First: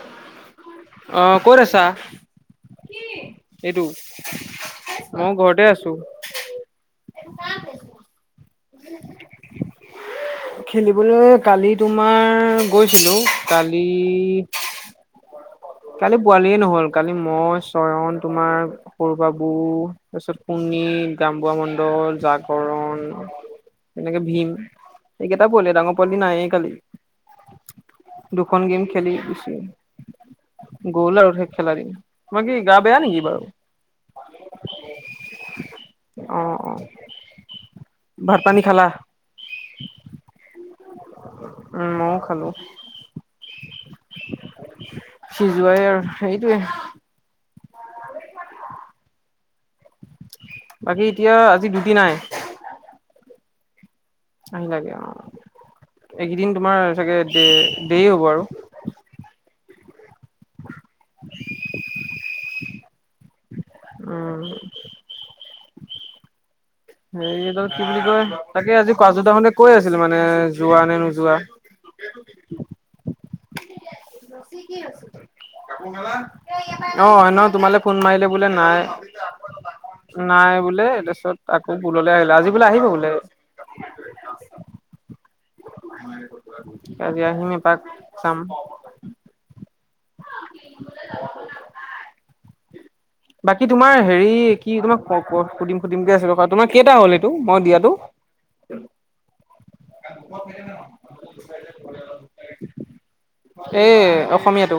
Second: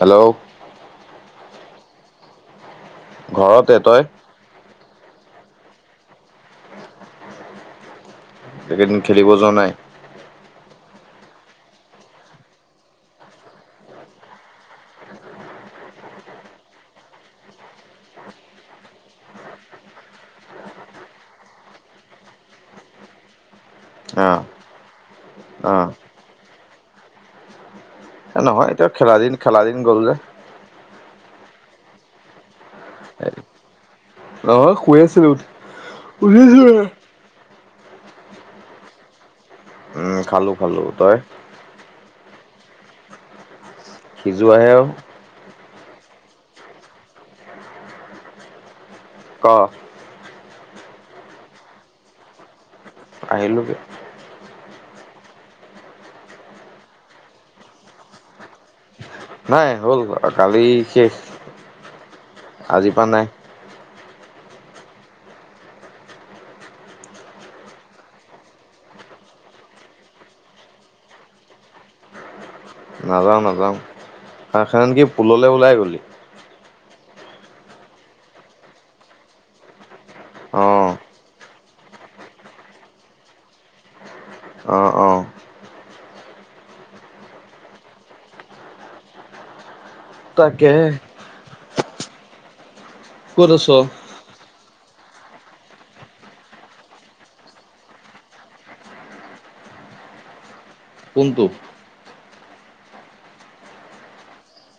Hello. অঁহ', ক'ত আছা? ঘৰতে তই মই ঘৰতে আছো। এইকেইদিন খেলিব যোৱা নাই? খেলিবলৈ কালি তোমাৰ গৈছিলো কালি। কালি পোৱালিয়ে নহল কালি মই চয়ন তোমাৰ সৰু বাবু, তাৰপিছত কুনী গাম বোৱা মণ্ডল জাগৰণ তেনেকে অ ভীম এইকেইটা অ পোৱালি ডাঙৰ পোৱালি নাই এ কালি। দুখন গেম খেলি শুইছো। গলগে। গ'ল আৰু সেই খেলাৰ দিন তোমাৰ কি গা বেয়া নেকি বাৰু? অ শুই আছিলো উঠিছো আৰু। ভাতপানী খালা? উম, খালোঁ খালোঁ তই? উম মইও খালো। সিজোৱাহে আও। সিজোৱাই আৰু সেইটোয়ে। ক বাকী এতিয়া আজি ডিউটি নাই? আহিলোগে। আহিলাগে অহ এইকেইদিন তোমাৰ চাগে দে দেৰি হ'ব আৰু? নাই হ'ল কালি শেষ, আজিৰ পৰা নাই। উম হেৰি ত কি বুলি কয় তাকে আজি কাজু দা হতে মানে কৈ আছিল মানে যোৱা নে নোযোৱা? নাযাওঁ নাযাওঁ সেইখন কি পুললে ওলাই গ'লি? অ সেইদিনা তোমালে ফোন মাৰিলে বোলে নাই। নাই অ বোলে তাৰপিছত আকৌ পুললে আহিলে আজি বোলে আহিব বোলে। অ অ আজি আহিম এপাক চাম। তাকে ক'ত বাকী আছ তোমাৰ হেৰি কি তোমাক সুধিম সুধিম কে আছিলো, তোমাৰ কেইটা হ'ল সেইটো মই দিয়াতো? [unintelligible] কোনটো? এ অসমীয়াটো।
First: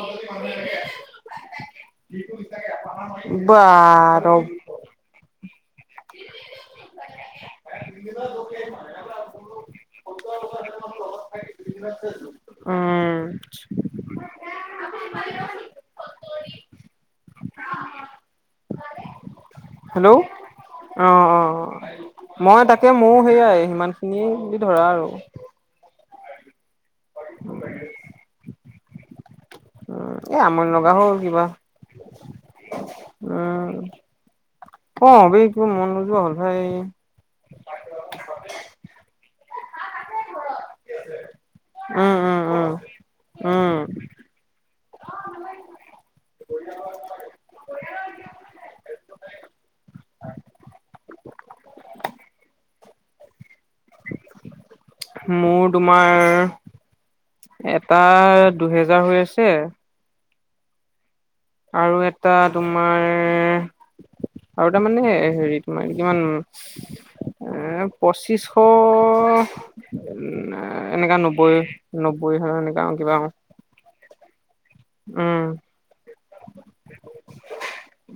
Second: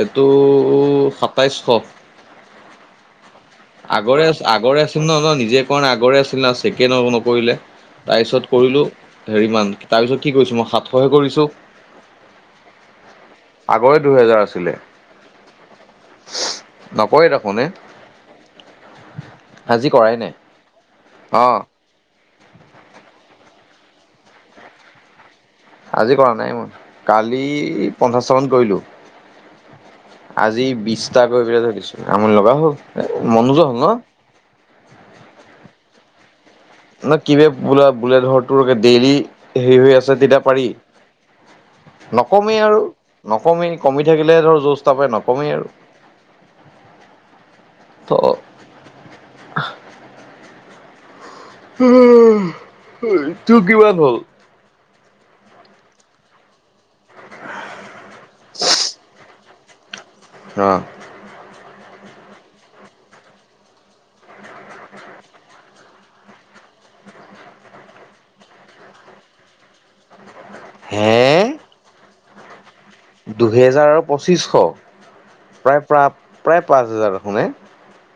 এইটো সাতাইছশ। বা আগৰে অ আগৰে আছিল ন নিজে কৰ না আগৰে আছিল [inaudible] কৰিলে তাৰপিছত কৰিলো হেৰি তাৰপিছত কি কৰিছো মই সাতশহে কৰিছো। উম আগৰে দুহেজাৰ আছিলে। [unintelligible] নকয় দেখোন এ আজি হেল্ল' অ কৰাই নাই অ। মই তাকে মোৰ সেইয়াই সিমান খিনিয়ে বুলি ধৰা আৰু। আজি কৰা নাই মই কালি পঞ্চাশটামান কৰিলোঁ। উম এ আজি আমনি লগা হ'ল বিশটা কিবা কৰি পেলাই থৈ দিছো, আমনি লগা হল এ মন উম নজোৱা হল ন? অ বে কিবা মন নোজোৱা হ'ল ভাই। ন কিবা বো বুলে টোৰ ডেইলি হেৰি হৈ আছে তেতিয়া পাৰি। উম উম নকমেই উম আৰু নকমেই উম কমি থাকিলে ধৰ যোচ তপে নকমেই আৰু। [unintelligible] অ অ' তোৰ কিমান হ'ল? মোৰ তোমাৰ, এটা দুহেজাৰ হৈ আছে- অঁ' আৰু এটা তোমাৰ- আৰু তাৰমানে হেৰি তোমাৰ, কিমান- এঁ পঁচিছশ নে- এঁ হে এনেকা নব্বৈ নব্বৈ হয় এনেকা আৰু কিবা- দুহেজাৰৰ উম পঁচিছশ- প্ৰায় প্ৰা প্ৰায় পাঁচ হাজাৰ দেখোন এ,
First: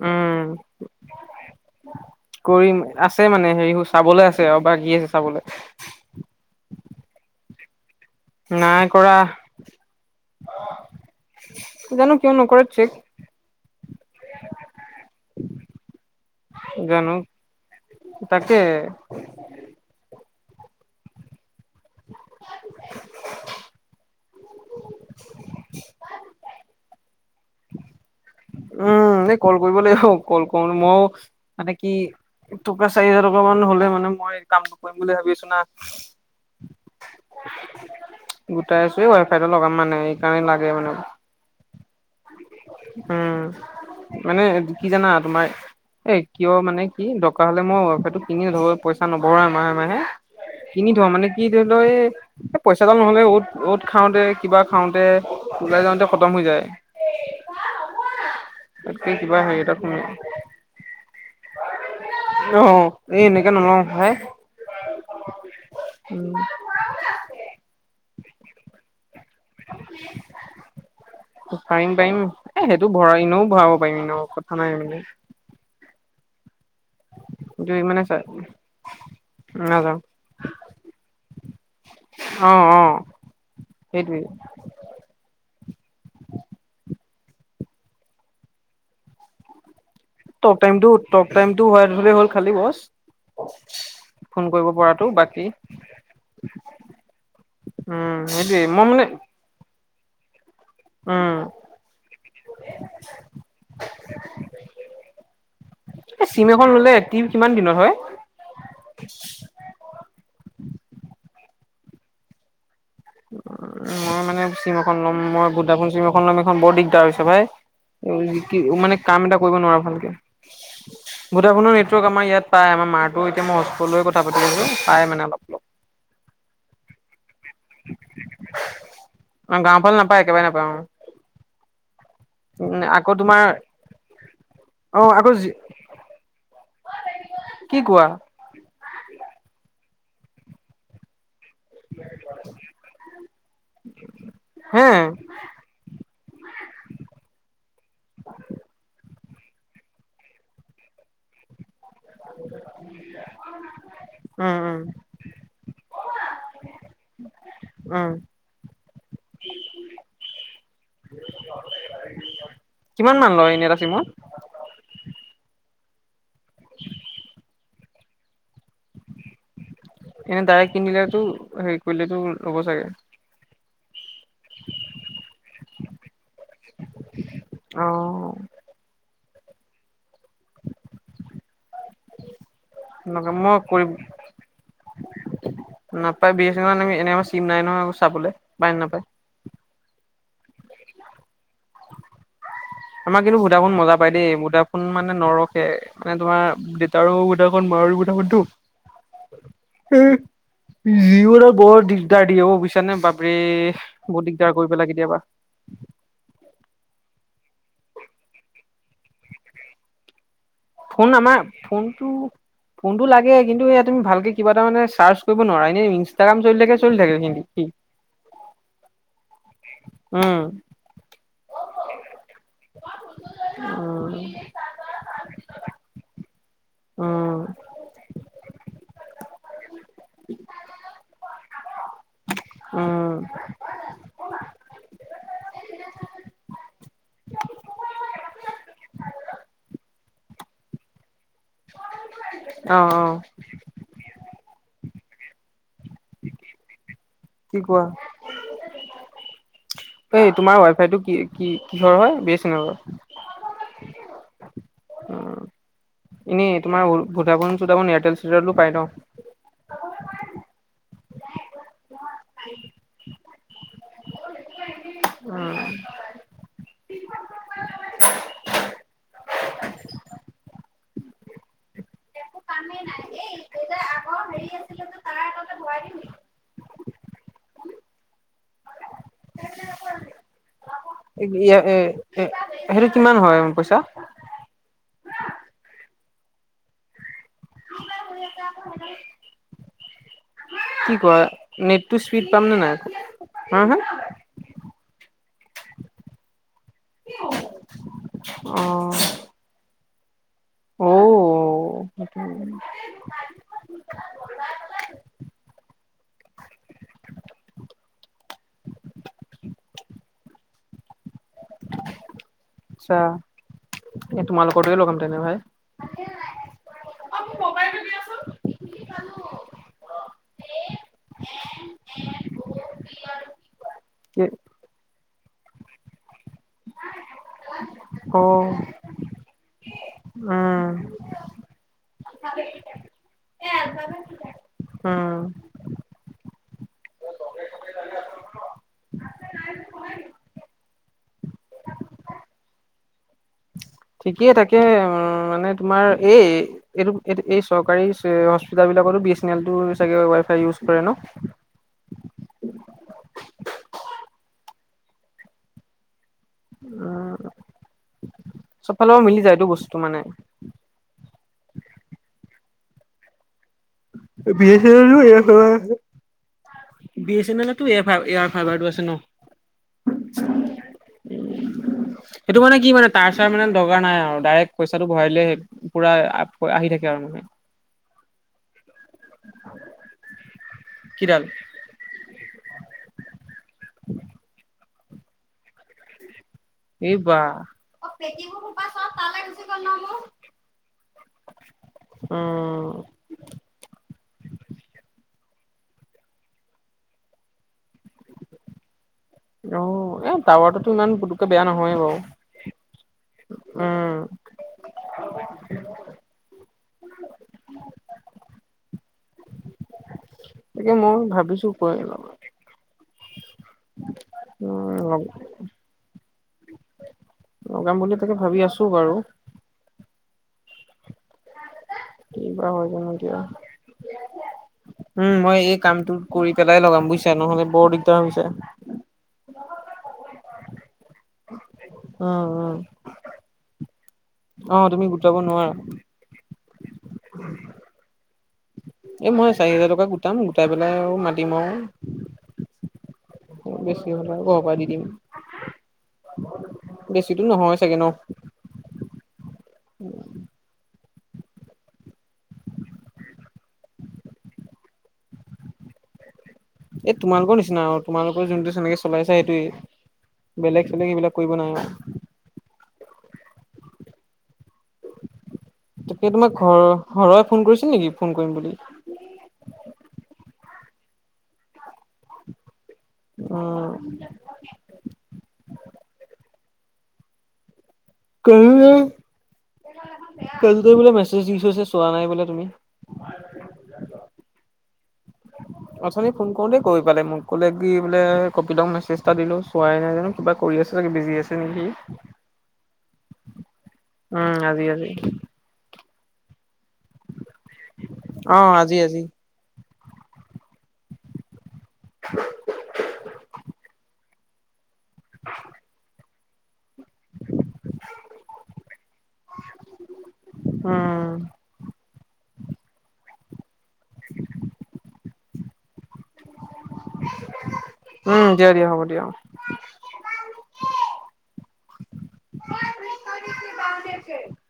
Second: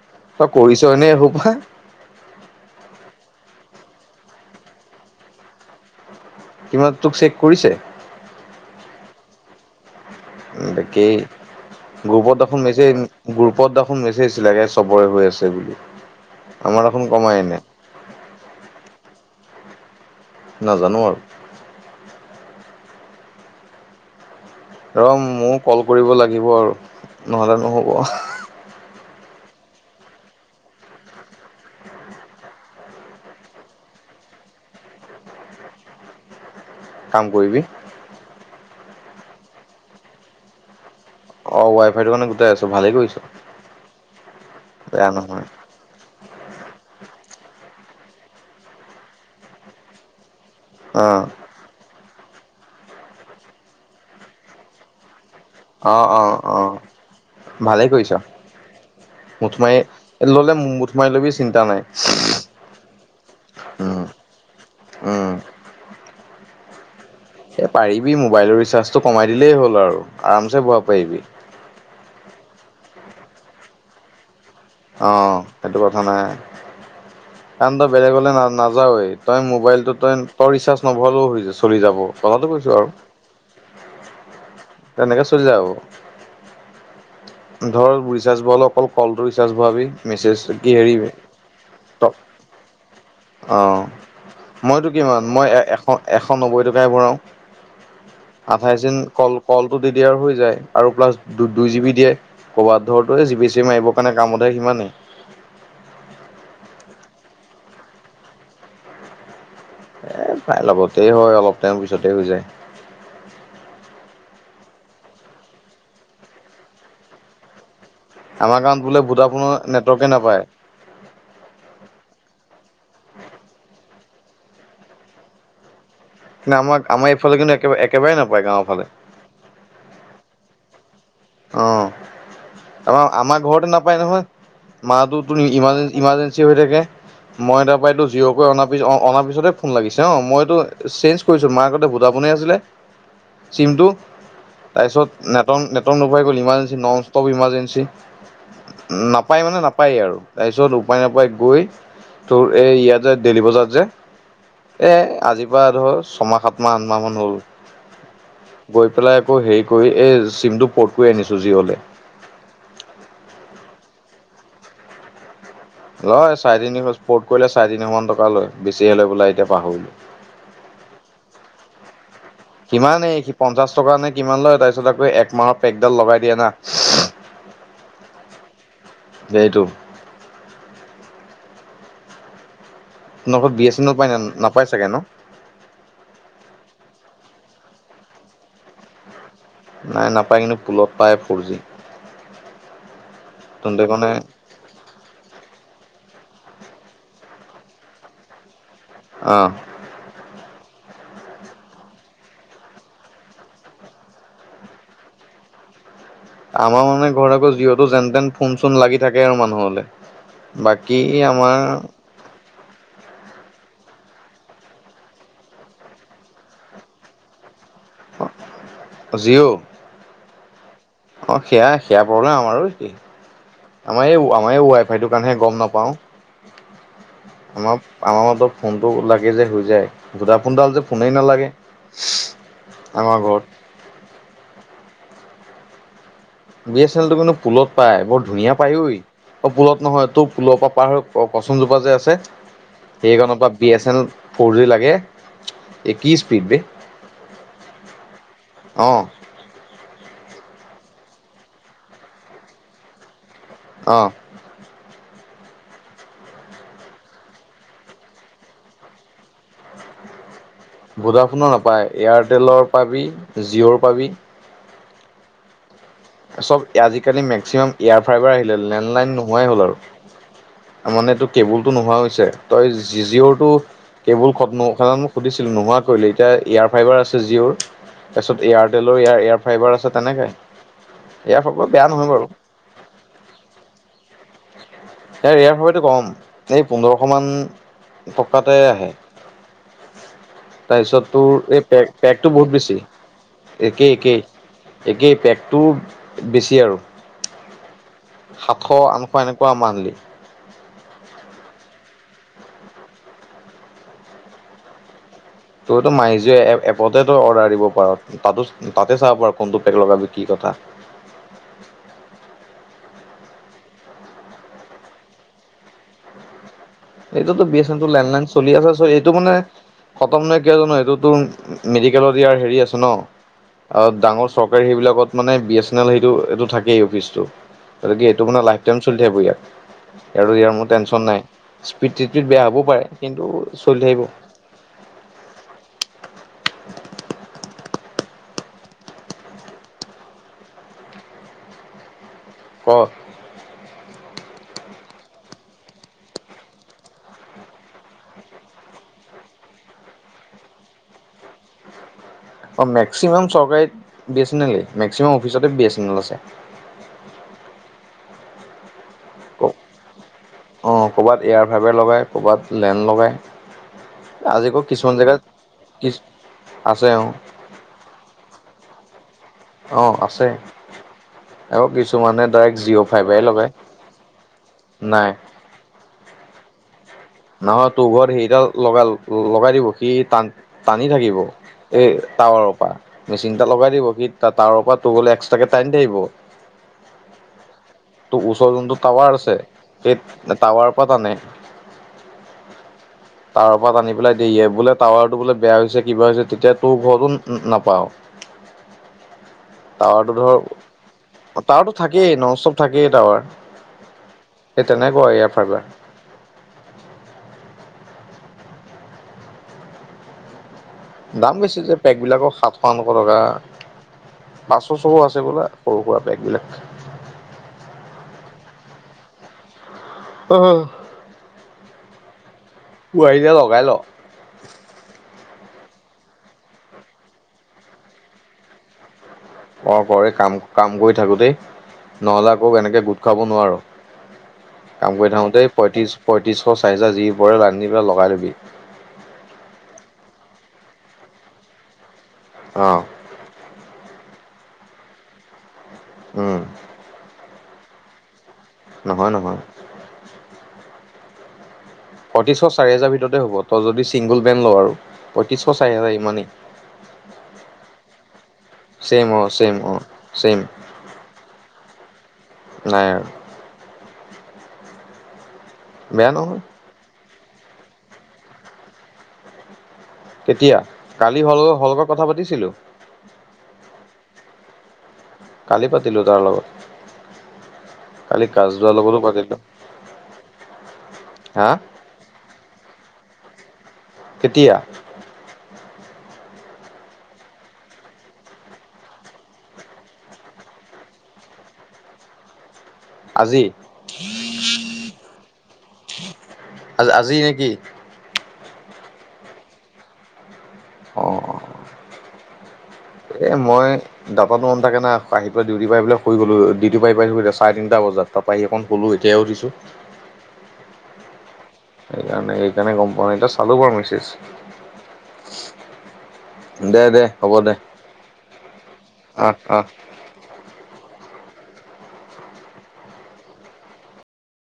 উম তই কৰিছই নে এসোপা? কৰিম, আছে মানে হেৰি চাবলে আছে আৰু বাকী আছে চাবলে। কিমান তোক চেক কৰিছে? নাই কৰা। একেই। জানো কিয় গ্ৰুপত দেখোন নকৰে চেক মেছেজ গ্ৰুপত দেখোন মেছেজ দিছিলাগে, চবৰে গৈ আছে বুলি। আমাৰ দেখোন জানো কমাই নাই। তাকে। নাজানো আৰু। [unintelligible] ৰ ময়ো কল কৰিব লাগিব আৰু নহ'লে নহ'ব। উম' এই কল কৰিব লাগিব, কল কৰো মও মানে কি- টকা চাৰি হেজাৰ টকা মান হ'লে মানে মই কামটো কৰিম বুলি ভাবি আছো না। কাম কৰিবি? গোটাই আছো, এই ৱাই ফাইটো লগাম মানে, এইকাৰণে লাগে মানে। অঁ' ৱাই ফাইটো মানে গোটাই আছো। ভালেই কৰিছ উম' মানে কি জানা? বেয়া নহয় তোমাৰ- এ কিয় মানে কি দৰকাৰ হ'লে মই ৱাইফাইটো কিনিলো হয়, পইচা নভৰাই মাহে মাহে। কিনি থওঁ অ', মানে কি- লৈ এই পইচাডাল নহলে অ'ত খাওঁতে কিবা খাওঁতে- ওলাই অ', যাওঁতে অ', খতম হৈ যায়। অ', ভালেই কৰিছ। তাতকে কিবা হেৰি এটা খুলি মুঠমাৰি ললে মুঠমাৰি লবি চিন্তা নাই। অঁ' এই এনেকে নলওঁ ভাই। উম, এ পাৰিবি মোবাইলৰ ৰিচাৰ্জটো কমাই দিলেই হ'ল আৰু, আৰাম চে ভৰাব পাৰিবি। পাৰিম পাৰিম। এ সেইটো ভৰা ইনেও ভৰাব পাৰিম ইনেও‌ ঔষধ। অঁ' সেটো কথা নাই। কিন্তু কাৰন তই মানে চা বেলেগলে না নাযাৱওৱে, তই মোবাইলটো নাযাওঁ তই তই ৰিচাৰ্জ নভৱালেও হৈ চলি যাব। কথাতো কৈছো আৰু। সেইটোৱেই। তেনেকে চলি যায় আৰু। ধৰ ৰিচাৰ্জ ভৰালেও অকল কলটো ৰিচাৰ্জ ভৰাবি। মেছেজ ট'ক কি টাইম টো হেৰি ট'ক টাইম টো ভৰাই থলে হ'ল খালি বছ। অঁ' ফোন কৰিব মইতো পৰাটো কিমান বাকী মই এ এশ এশ নব্বৈ টকাহে ভৰাওঁ। উম' হেইতোৱেই, আঠাইছ মই দিন মানে- কল কলটো দি দিয়ে আৰু হৈ যায়। আৰু প্লাছ উম দু দুই জিবি দিয়ে, ক'ৰবাত ধৰ তোৰ জিবি চিবি মাৰিবৰ কাৰণে কামত আহে সিমানেই। এ, চিম এখন ল'লে এক্টিভ কিমান দিনত হয়? [inaudible] এ, প্ৰাই লগতে হয়, অলপ টাইম পিছতে হৈ যায়। মই মানে চিম এখন ল'ম, মই ভোডাফোন চিম এখন ল'ম, এইখন বৰ দিগদাৰ হৈছে ভাই। আমাৰ কি গাঁৱত মানে বোলে কাম এটা ভোডাফোনৰ কৰিব নোৱাৰ নেটৱৰ্কে ভালকে। নাপায় ভোডাফোনৰ নেটৱৰ্ক আমাৰ ইয়াত পায়। আমাৰ মাৰটো এতিয়া মই হটস্পট লৈ কথা পাতি আছোঁ, পায় মানে অলপ অলপ। না আমাক, আমাৰ এইফাল কিন্তু একেবাৰে একবাৰে নাপায় গাঁৱৰ ফালে। অ' গাঁৱৰফালে নাপায়, একেবাৰে নাপায় অ'। অ' উম তাৰপা আকৌ তোমাৰ আমাৰ ঘৰতে নাপায় নহয়। অ আকৌ মাৰটোতো ইমাৰজে ইমাৰ্জেঞ্চি হৈ থাকে, মই কি তাৰ পৰা এইটো কোৱা জিঅ' কৰি অনা বুজিছ, অ-অনাৰ পিছতে ফোন লাগিছে। অ' মইটো চেন্স কৰিছোঁ, মাৰ আগতে ভোডাফোনে আছিলে চিমটো হে তাৰপিছত নেটন নেট টন নোপোৱাই হ'ল, ইমাৰজেঞ্চি, নন ষ্টপ ইমাৰজেঞ্চি। নাপায় মানে নাপায় আৰু তাৰপিছত উপায় নাপায় গৈ তোৰ এই ইয়াত যে দেলি বজাৰত যে উম উম এই আজিৰ পৰা ধৰ ছমাহ, সাতমাহ, আঠমাহমান হ'ল। উম গৈ পেলাই আকৌ হেৰি কৰি, এই চিমটো পট কৰি আনিছোঁ জিঅ'লে। কিমান মান লয় এনে এটা চিমত? লয় চাৰে তিনিশ, পৰ্ট কৰিলে চাৰে তিনিশ মান টকা লয়, বেছিহে লয় বোলে এতিয়া পাহৰিলোঁ। এনে ডাইৰেক্ট কিনিলেতো হেই কৰিলেতো লগত সিমানেই সি পঞ্চাশ টকা নে কিমান লয় তাৰপিছত আকৌ একমাহৰ পেকডাল লগাই দিয়ে না। অ'। সেইটো। [inaudible] সেনেকুৱা নগধ মই বি এছ কৰি এনো পায় না, নাপাই চাগে ন'? নাপায় বি এছ এনেলৰ এনে এনেকে চিম নাই নহয়, চাবলৈ পায় নাপায়। নাই নাপায় কিন্তু পুলত পায় ফ'ৰ জি। আমাৰ কিন্তু ভোডাফোন তেন্তে মজা মানে পায় দেই, ভোডা ফোন মানে নৰখে মানে তোমাৰ দেউতাৰো [unintelligible] অ'। হু। জিঅ'ৰো বৰ দিগদাৰ দিয়ে বুজিছানে, বাপৰে বৰ দিগদাৰ কৰি পেলাই কেতিয়াবা। আমাৰ মানে ঘৰত আকৌ যিহুতো যেনতেন ফোন চোন লাগি থাকে আৰু মানুহলে। বাকী ফোন আমাৰ ফোনটো ফোনটো লাগে কিন্তু এয়া তুমি ভালকে কিবা এটা মানে চাৰ্চ কৰিব নোৱাৰা, এনে ইনষ্টাগ্ৰাম চলি থাকে, চলি থাকে কিন্তু সি। জিঅ'? উম। অ' সেয়া সেয়া প্ৰব্লেম আমাৰো হৈছে, উম আমাৰ এই আমাৰ এই ৱেই সেইটো কাৰনেহে গম নাপাওঁ। উম। আমাৰ আমাৰ মতে ফোনটো লাগে যে হৈ যায়। ভোডাফোনডাল যে ফোনেই নালাগে। উম। আমাৰ ঘৰত বি এছ এন এলটো কিন্তু পুলত পায়, বৰ ধুনীয়া পায় ঐ, অ' পুলত নহয় তোৰ স্কুলৰ পৰা পাৰ হৈ কচনজোপা যে আছে, অ' অ' সেইকাৰণৰ পৰা B S L four G লাগে। এই কি স্পিড বে, কি কোৱা? অ'। এই তোমাৰ ৱাইফাই টো কি কি কিহৰ হ'য়, বি এ চেনেলৰ। অ'। অ' এনেই তোমাৰ ভুদাফোন চোদাফোন এয়াৰটেল চেয়াৰটেলত পাই ন? ভোডাফোনৰ নাপায়, এয়াৰটেলৰ পাবি, জিঅ'ৰ পাবি। চব আজিকালি মেক্সিমাম এয়াৰ ফ্ৰাইবাৰ আহিলে, লেণ্ডলাইন নোহোৱাই হ'ল আৰু। তাৰ মানে এইটো কেবুলটো নোহোৱা হৈছে। তই জি জিঅ'ৰটো, কেৱল খ নস সুধিছিল নোহোৱা কৰিলি। এতিয়া এয়াৰ ফাইবাৰ আছে জিঅ'ৰ, তাৰপিছত এয়াৰটেলৰ ইয়াৰ এয়াৰ ফাইবাৰ আছে তেনেকে। ইয়াৰ ফাইবাৰ এ বেয়া নহয় বাৰু। সেইটো কিমান হয় পইচা? এই ইয়াৰ ফাইবাৰতো ক'ম, এই পোন্ধৰশমান টকাতে আহে। কি তাৰপিছত কয় তোৰ এই পেক, নেটটো স্পীড পেকটো পাম বহুত নে নাই বেছি হা হা একেই, একেই। একেই পেকটো, বেছি আৰু, সাতশ অ' আন এনেকুৱা মানলি অ'। [inaudible] তইতো মাইজীও এ এপতে তো অৰ্ডাৰ দিব পাৰ। তাতো, তাতে চাব আৰু কোনটো পেক লগাবি কি কথা আচ্ছা, এই তোমালোকৰ তাত লগাম তেনেহ'লে ভাই। এইটো B S N landline চলি আছে চ এইটো মানে খতম নহয় কিয় জান, এইটোতো মেডিকেলত ইয়াৰ হেৰি আছে ন আৰু, ডাঙৰ চৰকাৰী সেইবিলাকত মানে বি এছ এন এল সেইটো, এইটো থাকেই অফিচটো, গতিকে অ' এইটো মানে লাইফ টাইম চলি থাকিব ইয়াত, আৰু ইয়াৰ মোৰ উম টেনশ্যন নাই। স্পীড টিদ বেয়া হ'ব পাৰে, কিন্তু চলি থাকিব। উম। [unintelligible] ঠিকেই তাকে, উম মানে তোমাৰ এই এইটো, এইটো এই চৰকাৰী হস্পিতাল বিলাকতো বি এছ এন এল চাগে ৱাই ফাই ইউজ কৰে ন? অ', মেক্সিমাম চৰকাৰী, বি এছ এন এলই মেক্সিমাম অফিচতে বি এছ এন এল আছে। উম, চবফালৰ পৰা মিলি যায় এইটো বস্তুতো মানে। অ', কৰ'ৰবাত এয়াৰ ফাইভেৰ লগাই, কৰ'ৰবাত লেণ্ড লগায়। বি আজি আকৌ এছ এন এল কিছুমান জেগাত [unintelligible] কি আছে অ বি এ চে নেল টো এয়াৰ, এয়াৰ ফাইভাৰটো আছে ন। অ', আছে। আকৌ কিছুমানে সেইটো মানে ডাইৰেক্ট কি মানে জিঅ' তাৰ ফাইবাৰে চাৰ মানে লগাই দগকাৰ নাই আৰু ডাইৰেক্ট পইচাটো ভৰাই নাই দিলে, পোৰা আহি থাকে আৰু। নহয় তোৰ ঘৰত সেইডাল লগাই, লগাই দিব, সি টান, টানি থাকিব কিডাল এই টাৱাৰৰ পৰা, মেচিন এটা লগাই দিব সি টাৱাৰৰ পৰা তটো গ'লে এক্সট্ৰাকৈ টাইনি দি আহিব। এই বাহ। তোৰ ওচৰ যোনটো টাৱাৰ আছে, সেই টাৱাৰৰ পৰা তানে। উম। টাৱাৰৰ পৰা আটনি পেলাই দিয়ে, এ বোলে টাৱাৰটো বোলে বেয়া হৈছে, কিবা হৈছে, তেতিয়া তোৰ ঘৰতো নাপাওঁ। [inaudible] ধৰ টাৱাৰটোতো, ইমান পুটকে বেয়া টাৱাৰটো নহয় থাকেই নন ষ্টপ থাকেই টাৱাৰ বাৰু। উম, সেই তেনেকুৱা ইয়াৰ ফাইবাৰ। তাকে মই দাম ভাবিছো বেছি যে কৈ পেক বিলাকৰ, সাত [inaudible] টকা পাঁচশ, ছশ উম আছে বোলা সৰু সুৰা পেক বেগবিলাক। লগাম বুলি, তাকে ভাবি আছো বাৰু। অ, কিবা হৈ [inaudible] উম, মই এই কামটো কৰি পেলাই লগাম, বুজিছা নহ'লে বৰ দিগদাৰ হৈ যায়। অ, কৰে কাম কাম কৰি থাকোতেই, উম নহ'লে আকৌ উম। এনেকে গোট খাব নোৱাৰো, অ তুমি কাম কৰি গোটাব থাকোতে নোৱাৰা। পয়ত্ৰিশ পঁয়ত্ৰিছশ চাইজৰ যি পৰে ৰান্ধি পেল, লগাই লবি। এই মই চাৰি হোজাৰ টকা গোটাম, গোটাই পেলাই আৰু মাতিম আৰু অ, বেছি হ'ল আৰু ঘৰৰ পৰা দি দিম। উম, বেছিতো নহয় চাগে, ন? নহয়, নহয়। উম, পৈত্ৰিছশ, চাৰি হাজাৰ ভিতৰতে হ'ব, তই যদি ছিংগুল বেণ্ড ল' আৰু পৈত্ৰিছশ চাৰি হেজাৰ ইমানেই। এই তোমালোকৰ নিচিনা আৰু তোমালোকৰ যোনটো জেনেকা ছেইম চলাইছা অ ছেইম সেইটোৱে। অ ছেইম বেলেগ, চেলেগ, এইবিলাক কৰিব নাই আৰু। নাই আৰু। তাকে বেয়া তোমাক নহয় ঘৰৰ, ঘৰৰে ফোন কৰিছিল নেকি, ফোন কৰিম বুলি? কেতিয়া, কালি হ'ল হলকৈ কথা পাতিছিলো। উম, কালি পাতিলোঁ তাৰ লগত। [inaudible] কালি কাজদাৰ লগতো পাতিলোঁ মেছেজ দি থৈছে হা চোৱা নাই বোলে তুমি। কেতিয়া? [inaudible] অথনি ফোন কৰোঁতেই কৈ পালে মোক, কলে কি বোলে কপিতক মেছেজ এটা দিলো, চোৱাই নাই জানো। কিবা কৰি আছে, চাগে বিজি আছে নেকি? আজি? উম, আজি আজি। আজি নেকি? অ, আজি আজি। অ, এই মই দাটাতো, মনত থাকে না, আহি পেলাই ডিউটি পাই পাই শুই গ'লো [unintelligible] চাৰে তিনিটা বজাত, তাৰপৰা আহি ফোন কৰিলোঁ কলোঁ এতিয়াহে উঠিছোঁ। উম, সেইকাৰণে, সেইকাৰণে গম পাওঁ, এটা চালোঁ বাৰু মেছেজ। দে, দে, হ'ব দে, উম দিয়া দিয়া হ'ব দিয়া অ'। আহ, আহ,